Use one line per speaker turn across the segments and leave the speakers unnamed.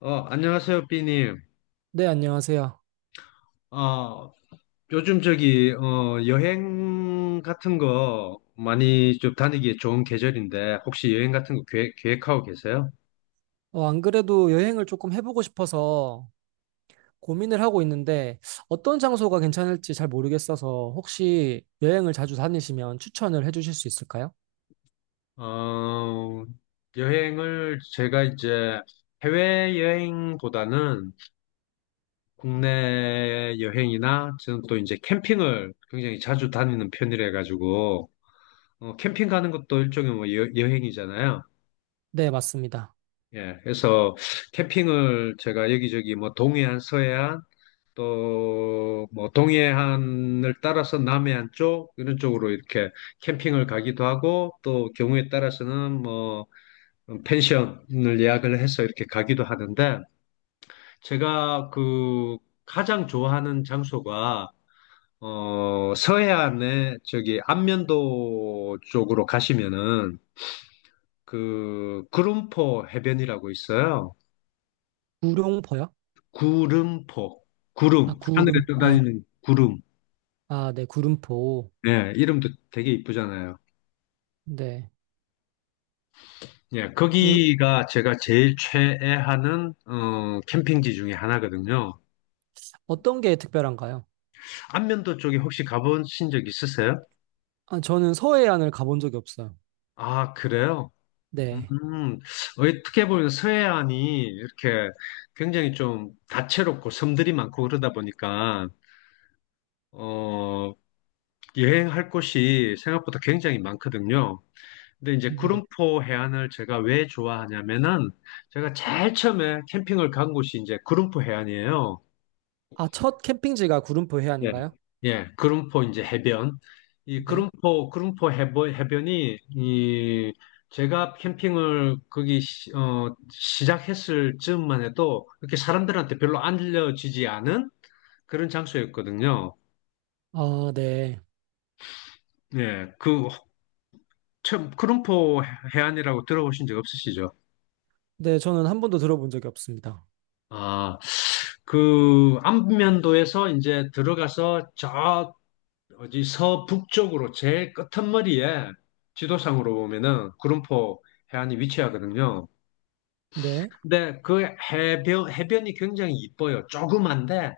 안녕하세요, 삐님.
네, 안녕하세요.
어, 요즘 저기, 여행 같은 거 많이 좀 다니기 에 좋은 계절인데, 혹시 여행 같은 거 계획하고 계세요?
안 그래도 여행을 조금 해보고 싶어서 고민을 하고 있는데 어떤 장소가 괜찮을지 잘 모르겠어서 혹시 여행을 자주 다니시면 추천을 해주실 수 있을까요?
어, 여행을 제가 이제 해외여행보다는 국내 여행이나 저는 또 이제 캠핑을 굉장히 자주 다니는 편이라 가지고, 캠핑 가는 것도 일종의 뭐 여행이잖아요.
네, 맞습니다.
예, 그래서 캠핑을 제가 여기저기 뭐 동해안, 서해안 또 뭐 동해안을 따라서 남해안 쪽 이런 쪽으로 이렇게 캠핑을 가기도 하고 또 경우에 따라서는 뭐 펜션을 예약을 해서 이렇게 가기도 하는데 제가 그 가장 좋아하는 장소가 서해안에 저기 안면도 쪽으로 가시면은 그 구름포 해변이라고 있어요.
구룡포요?
구름포.
아,
구름. 하늘에
구름, 아,
떠다니는 구름.
아, 네, 구름포.
예, 이름도 되게 이쁘잖아요.
네.
예,
그,
거기가 제가 제일 최애하는 캠핑지 중에 하나거든요.
어떤 게 특별한가요?
안면도 쪽에 혹시 가보신 적 있으세요?
아, 저는 서해안을 가본 적이 없어요.
아, 그래요?
네.
음, 어떻게 보면 서해안이 이렇게 굉장히 좀 다채롭고 섬들이 많고 그러다 보니까, 어, 여행할 곳이 생각보다 굉장히 많거든요. 근데 이제
네.
구름포 해안을 제가 왜 좋아하냐면은 제가 제일 처음에 캠핑을 간 곳이 이제 구름포 해안이에요.
아, 첫 캠핑지가 구름포
예,
해안인가요?
예, 구름포 이제 해변. 이
네.
구름포 해변이 이 제가 캠핑을 거기 시작했을 즈음만 해도 이렇게 사람들한테 별로 알려지지 않은 그런 장소였거든요.
아, 네.
예, 그 처음 구름포 해안이라고 들어보신 적 없으시죠?
네, 저는 한 번도 들어본 적이 없습니다.
아, 그 안면도에서 이제 들어가서 저 어디 서북쪽으로 제일 끝머리에 지도상으로 보면은 구름포 해안이 위치하거든요.
네.
근데 그 해변이 굉장히 이뻐요. 조그만데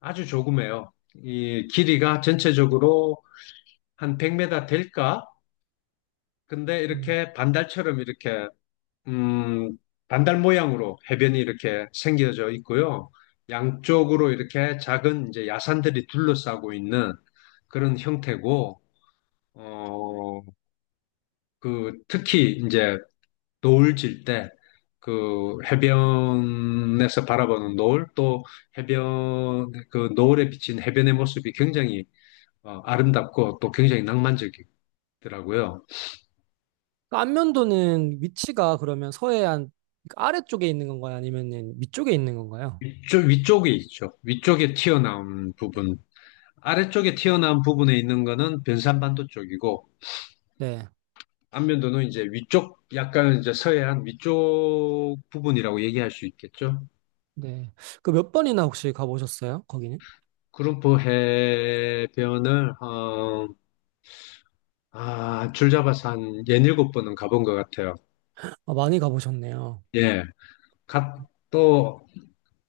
아주 조그매요. 이 길이가 전체적으로 한 100m 될까? 근데
음.
이렇게 반달처럼 이렇게 음, 반달 모양으로 해변이 이렇게 생겨져 있고요. 양쪽으로 이렇게 작은 이제 야산들이 둘러싸고 있는 그런 형태고, 어, 그 특히 이제 노을 질 때 그 해변에서 바라보는 노을 또 해변 그 노을에 비친 해변의 모습이 굉장히 아름답고 또 굉장히 낭만적이더라고요.
그러니까 안면도는 위치가 그러면 서해안, 그러니까 아래쪽에 있는 건가요? 아니면은 위쪽에 있는 건가요?
위쪽에 있죠. 위쪽에 튀어나온 부분. 아래쪽에 튀어나온 부분에 있는 거는 변산반도 쪽이고,
네.
안면도는 이제 위쪽, 약간 이제 서해안 위쪽 부분이라고 얘기할 수 있겠죠.
네. 그 몇 번이나 혹시 가보셨어요? 거기는?
구름포 해변을, 아, 줄 잡아서 한 예닐곱 번은 가본 것 같아요.
아, 많이 가보셨네요.
예. 갔, 또,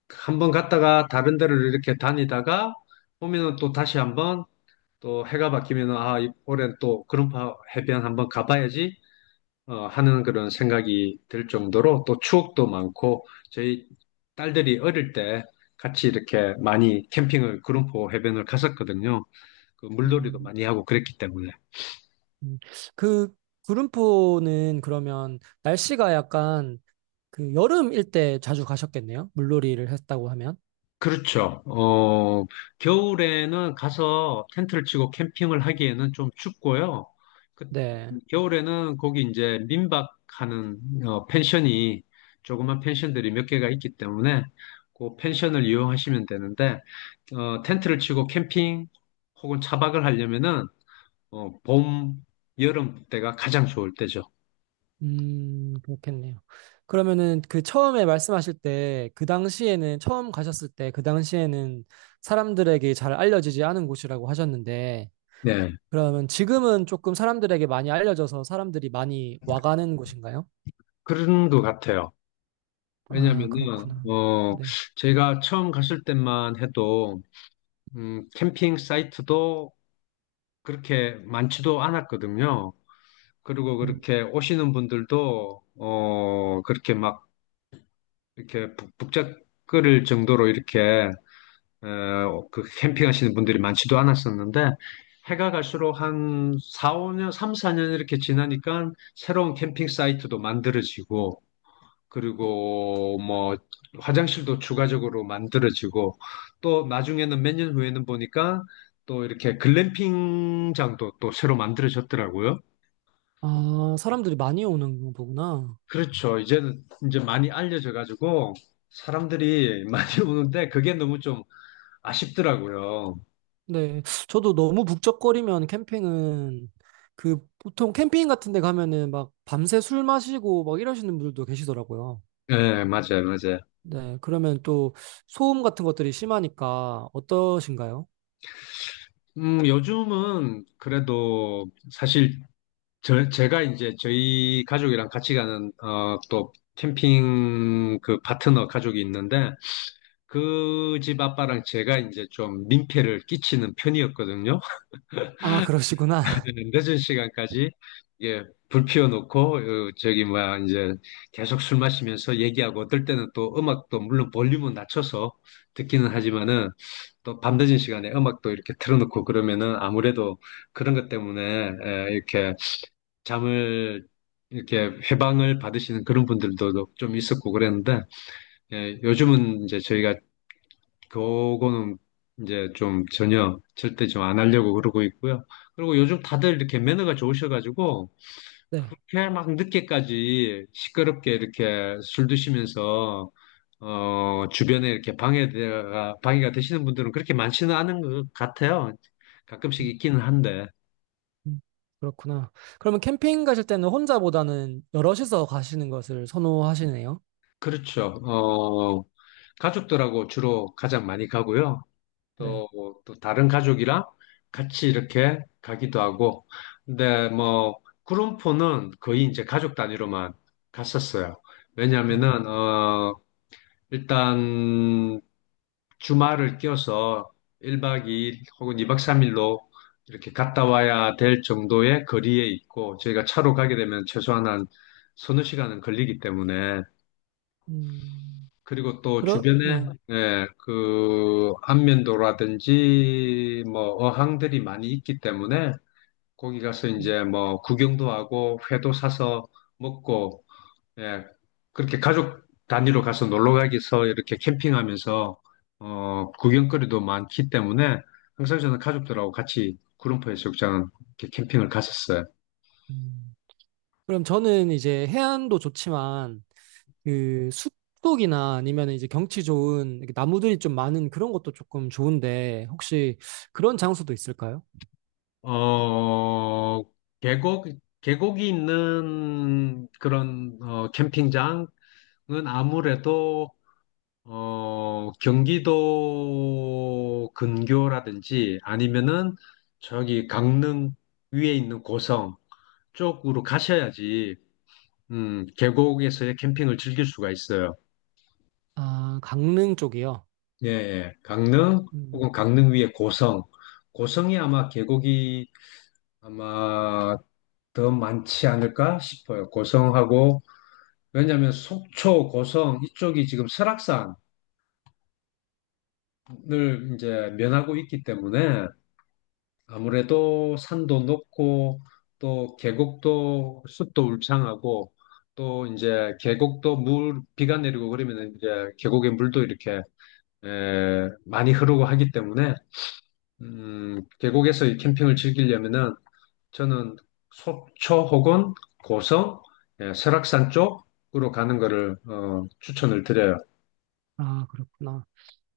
한 번 갔다가 다른 데를 이렇게 다니다가 오면은 또 다시 한번 또 해가 바뀌면은 아, 올해는 또 구름포 해변 한번 가봐야지 하는 그런 생각이 들 정도로 또 추억도 많고 저희 딸들이 어릴 때 같이 이렇게 많이 캠핑을 구름포 해변을 갔었거든요. 그 물놀이도
음,
많이 하고 그랬기 때문에.
음. 그 구름포는 그러면 날씨가 약간 그 여름일 때 자주 가셨겠네요? 물놀이를 했다고 하면.
그렇죠. 겨울에는 가서 텐트를 치고 캠핑을 하기에는 좀 춥고요. 그,
네.
겨울에는 거기 이제 민박하는 펜션이 조그만 펜션들이 몇 개가 있기 때문에 그 펜션을 이용하시면 되는데 텐트를 치고 캠핑 혹은 차박을 하려면은 어, 봄, 여름 때가 가장 좋을 때죠.
그렇겠네요. 그러면은 그 처음에 말씀하실 때, 그 당시에는, 처음 가셨을 때, 그 당시에는 사람들에게 잘 알려지지 않은 곳이라고 하셨는데,
네,
그러면 지금은 조금 사람들에게 많이 알려져서 사람들이 많이 와가는 곳인가요?
그런 것 같아요.
아,
왜냐면은
그렇구나. 네.
제가 처음 갔을 때만 해도 캠핑 사이트도 그렇게 많지도 않았거든요. 그리고
음.
그렇게 오시는 분들도, 그렇게 막, 이렇게 북적거릴 정도로 이렇게, 그 캠핑하시는 분들이 많지도 않았었는데, 해가 갈수록 한 4, 5년, 3, 4년 이렇게 지나니까 새로운 캠핑 사이트도 만들어지고, 그리고 뭐 화장실도 추가적으로 만들어지고 또 나중에는 몇 년 후에는 보니까 또 이렇게 글램핑장도 또 새로 만들어졌더라고요.
아, 사람들이 많이 오는 거구나.
그렇죠. 이제는 이제 많이 알려져 가지고 사람들이 많이 오는데 그게 너무 좀 아쉽더라고요.
네. 저도 너무 북적거리면 캠핑은, 그 보통 캠핑 같은 데 가면은 막 밤새 술 마시고 막 이러시는 분들도 계시더라고요.
예, 맞아요, 맞아요.
네, 그러면 또 소음 같은 것들이 심하니까 어떠신가요?
요즘은 그래도 사실 제가 이제 저희 가족이랑 같이 가는 어, 또 캠핑 그 파트너 가족이 있는데 그 집 아빠랑 제가 이제 좀 민폐를 끼치는 편이었거든요.
아, 그러시구나.
늦은 시간까지 예, 불 피워놓고 어, 저기 뭐야 이제 계속 술 마시면서 얘기하고 어떨 때는 또 음악도 물론 볼륨은 낮춰서 듣기는 하지만은 또 밤늦은 시간에 음악도 이렇게 틀어놓고 그러면은 아무래도 그런 것 때문에 이렇게 잠을 이렇게 해방을 받으시는 그런 분들도 좀 있었고 그랬는데 예, 요즘은 이제 저희가 그거는 이제 좀 전혀 절대 좀 안 하려고 그러고 있고요. 그리고 요즘 다들 이렇게 매너가 좋으셔가지고
네.
그렇게 막 늦게까지 시끄럽게 이렇게 술 드시면서 어 주변에 이렇게 방해가 되시는 분들은 그렇게 많지는 않은 것 같아요. 가끔씩
음,
있기는 한데
음, 그렇구나. 그러면 캠핑 가실 때는 혼자보다는 여럿이서 가시는 것을 선호하시네요.
그렇죠. 어 가족들하고 주로 가장 많이 가고요.
네.
또, 또 다른 가족이랑 같이 이렇게 가기도 하고. 근데 뭐, 구름포는 거의 이제 가족 단위로만 갔었어요.
음,
왜냐면은, 일단 주말을 껴서 1박 2일 혹은 2박 3일로 이렇게 갔다 와야 될 정도의 거리에 있고, 저희가 차로 가게 되면 최소한 한 서너 시간은 걸리기 때문에
음,
그리고 또
그러,
주변에
네.
예, 그 안면도라든지 뭐 어항들이 많이 있기 때문에 거기 가서 이제 뭐 구경도 하고 회도 사서 먹고 예, 그렇게 가족 단위로 가서 놀러 가기서 이렇게 캠핑하면서 구경거리도 많기 때문에 항상 저는 가족들하고 같이 구름포 해수욕장 이렇게 캠핑을 갔었어요.
음. 그럼 저는 이제 해안도 좋지만 그 숲속이나 아니면 이제 경치 좋은 이렇게 나무들이 좀 많은 그런 것도 조금 좋은데 혹시 그런 장소도 있을까요?
어, 계곡 계곡이 있는 그런 캠핑장 은 아무래도 경기도 근교라든지 아니면은 저기 강릉 위에 있는 고성 쪽으로 가셔야지 계곡에서의 캠핑을 즐길 수가 있어요.
아, 강릉 쪽이요.
예, 예. 강릉 혹은
음,
강릉 위에 고성. 고성이 아마 계곡이 아마 더 많지 않을까 싶어요. 고성하고 왜냐하면 속초, 고성 이쪽이 지금 설악산을 이제 면하고 있기 때문에 아무래도 산도 높고 또 계곡도 숲도 울창하고 또 이제 계곡도 물 비가 내리고 그러면 이제 계곡의 물도 이렇게 많이 흐르고 하기 때문에 계곡에서 이 캠핑을 즐기려면은 저는 속초 혹은 고성, 예, 설악산 쪽으로 가는 거를 추천을 드려요.
아, 그렇구나.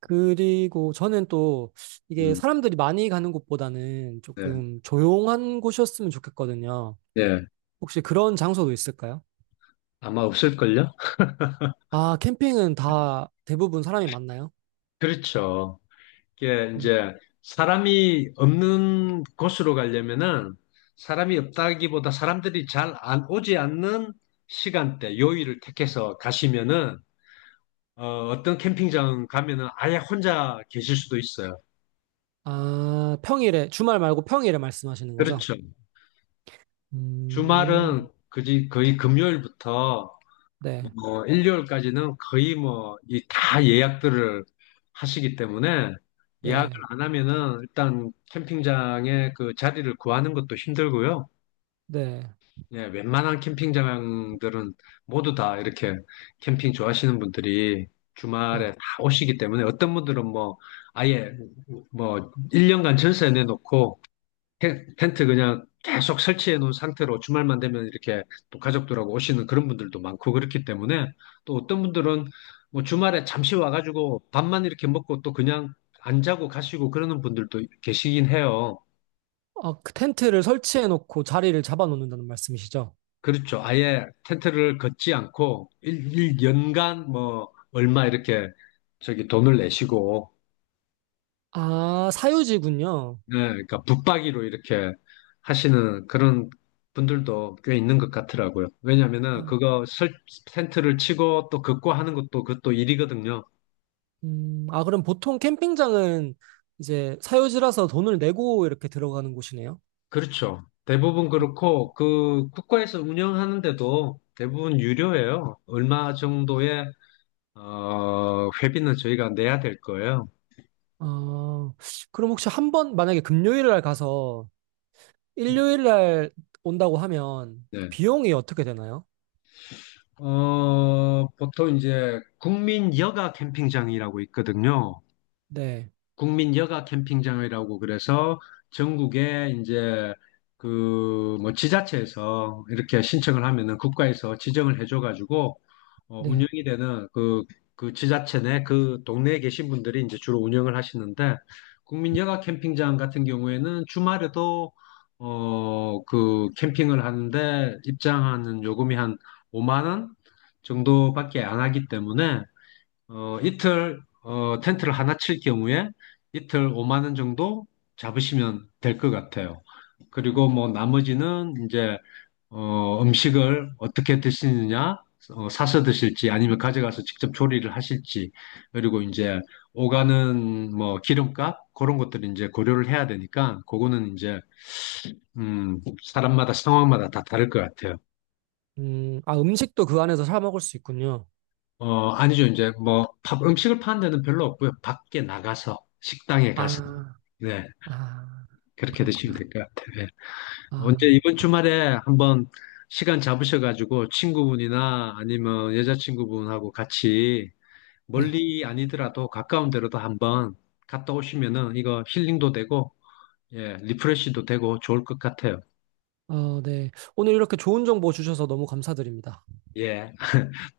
그리고 저는 또 이게
음,
사람들이 많이 가는 곳보다는
네,
조금 조용한 곳이었으면 좋겠거든요.
예,
혹시 그런 장소도 있을까요?
아마 없을걸요?
아, 캠핑은 다 대부분 사람이 많나요?
그렇죠. 이게
음,
이제 사람이 없는 곳으로 가려면은 사람이 없다기보다 사람들이 잘 안 오지 않는 시간대, 요일을 택해서 가시면은 어, 떤 캠핑장 가면은 아예 혼자 계실 수도 있어요.
아, 평일에, 주말 말고 평일에 말씀하시는 거죠?
그렇죠.
음,
주말은 그지 거의 금요일부터
네,
일요일까지는 거의 뭐 이 다 예약들을 하시기 때문에 예약을
네,
안 하면은 일단 캠핑장에 그 자리를 구하는 것도 힘들고요.
네,
네, 웬만한 캠핑장들은 모두 다 이렇게 캠핑 좋아하시는 분들이
네.
주말에 다 오시기 때문에 어떤 분들은 뭐 아예 뭐 1년간 전세 내놓고 텐트 그냥 계속 설치해 놓은 상태로 주말만 되면 이렇게 또 가족들하고 오시는 그런 분들도 많고 그렇기 때문에 또 어떤 분들은 뭐 주말에 잠시 와가지고 밥만 이렇게 먹고 또 그냥 안 자고 가시고 그러는 분들도 계시긴 해요.
어, 그 텐트를 설치해 놓고 자리를 잡아 놓는다는 말씀이시죠?
그렇죠. 아예 텐트를 걷지 않고 일 연간 뭐 얼마 이렇게 저기 돈을 내시고
아, 사유지군요.
네, 그러니까 붙박이로 이렇게 하시는 그런 분들도 꽤 있는 것 같더라고요. 왜냐하면은
아.
그거 텐트를 치고 또 걷고 하는 것도 그것도 일이거든요.
아, 그럼 보통 캠핑장은 이제 사유지라서 돈을 내고 이렇게 들어가는 곳이네요.
그렇죠. 대부분
음.
그렇고 그 국가에서 운영하는데도 대부분 유료예요. 얼마 정도의 회비는 저희가 내야 될 거예요.
아, 그럼 혹시 한 번, 만약에 금요일 날 가서
예.
일요일 날 온다고 하면
네.
비용이 어떻게 되나요?
보통 이제 국민 여가 캠핑장이라고 있거든요.
네,
국민 여가 캠핑장이라고 그래서 전국에 이제 그 뭐 지자체에서 이렇게 신청을 하면은 국가에서 지정을 해줘가지고
네.
운영이 되는 그, 그 지자체 내 그 동네에 계신 분들이 이제 주로 운영을 하시는데 국민 여가 캠핑장 같은 경우에는 주말에도 그 캠핑을 하는데 입장하는 요금이 한 5만 원 정도밖에 안 하기 때문에 어, 이틀 어, 텐트를 하나 칠 경우에 이틀 5만 원 정도 잡으시면 될 것 같아요.
어,
그리고 뭐 나머지는 이제 음식을 어떻게 드시느냐, 사서 드실지 아니면 가져가서 직접 조리를 하실지 그리고 이제 오가는 뭐 기름값 그런 것들을 이제 고려를 해야 되니까 그거는 이제 음, 사람마다 상황마다 다 다를 것 같아요.
아, 음식도 그 안에서 사 먹을 수 있군요.
아니죠. 이제 뭐, 밥, 음식을 파는 데는 별로 없고요. 밖에 나가서, 식당에 가서,
아,
네,
아,
그렇게 드시면
그렇구나.
될 것 같아요. 예. 언제
아,
이번 주말에 한번 시간 잡으셔가지고 친구분이나 아니면 여자친구분하고 같이
네.
멀리 아니더라도 가까운 데로도 한번 갔다 오시면은 이거 힐링도 되고, 예, 리프레시도 되고 좋을 것 같아요.
어, 네. 오늘 이렇게 좋은 정보 주셔서 너무 감사드립니다.
예.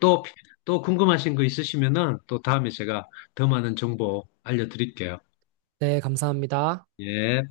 또, 또 궁금하신 거 있으시면은 또 다음에 제가 더 많은 정보 알려드릴게요.
네, 감사합니다.
예.